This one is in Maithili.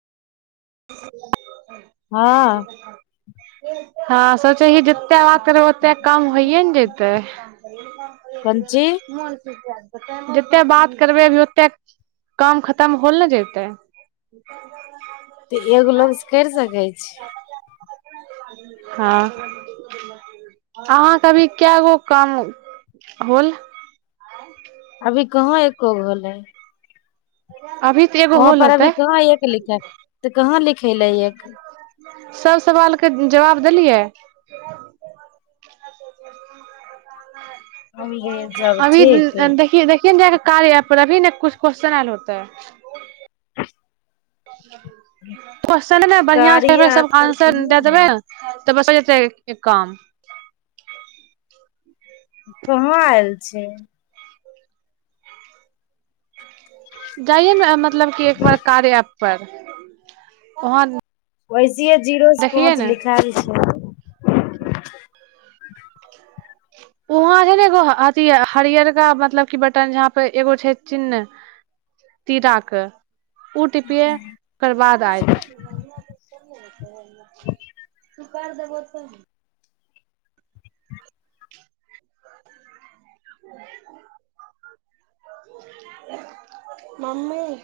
हँ हँ [unintelligible] [unintelligible] ओते कम होइए ने जेतै कंची जतेक बात करबै अभी ओतेक काम खतम होल ने जैते। ह तऽ एगो लोंस करि सकै छैय। हाँ। अहाँके अभी के गो काम होल। आंय। अभी कहाँ एको गो भेलै। अभी तऽ एगो वहाँ होल पर अभी होतै कहाँ एक लिख तऽ कहाँ लिखेले एक। सब सवालके जवाब देलियै। हम भेजब अभी ठीक देखिय देखिय ने जाके कार्य एप पर अभी ने कुछ क्वेश्चन आयल होतै। क्वस््चन ने बढ़िआं से [inaudible] कार्या ऐप सबके पर आंसर कहाँ दे देबै। आयल तऽ बस [inaudible] एक काम। कहाँ आयल छैय। जाइय ने मतलब कि एक बार कार्य एप पर वहाँ वैसे जीरो से देखियै पाँच ने लिखाल छैय। [unintelligible] वहाँ छैय ने एगो अथि हरियरका मतलब की बटन जहा पे एगो छैय चिन्ह। ती राक ओ टिपए। ओकर बाद अएत तू कैर देभो तऽ। [unintelligible] मम्मी।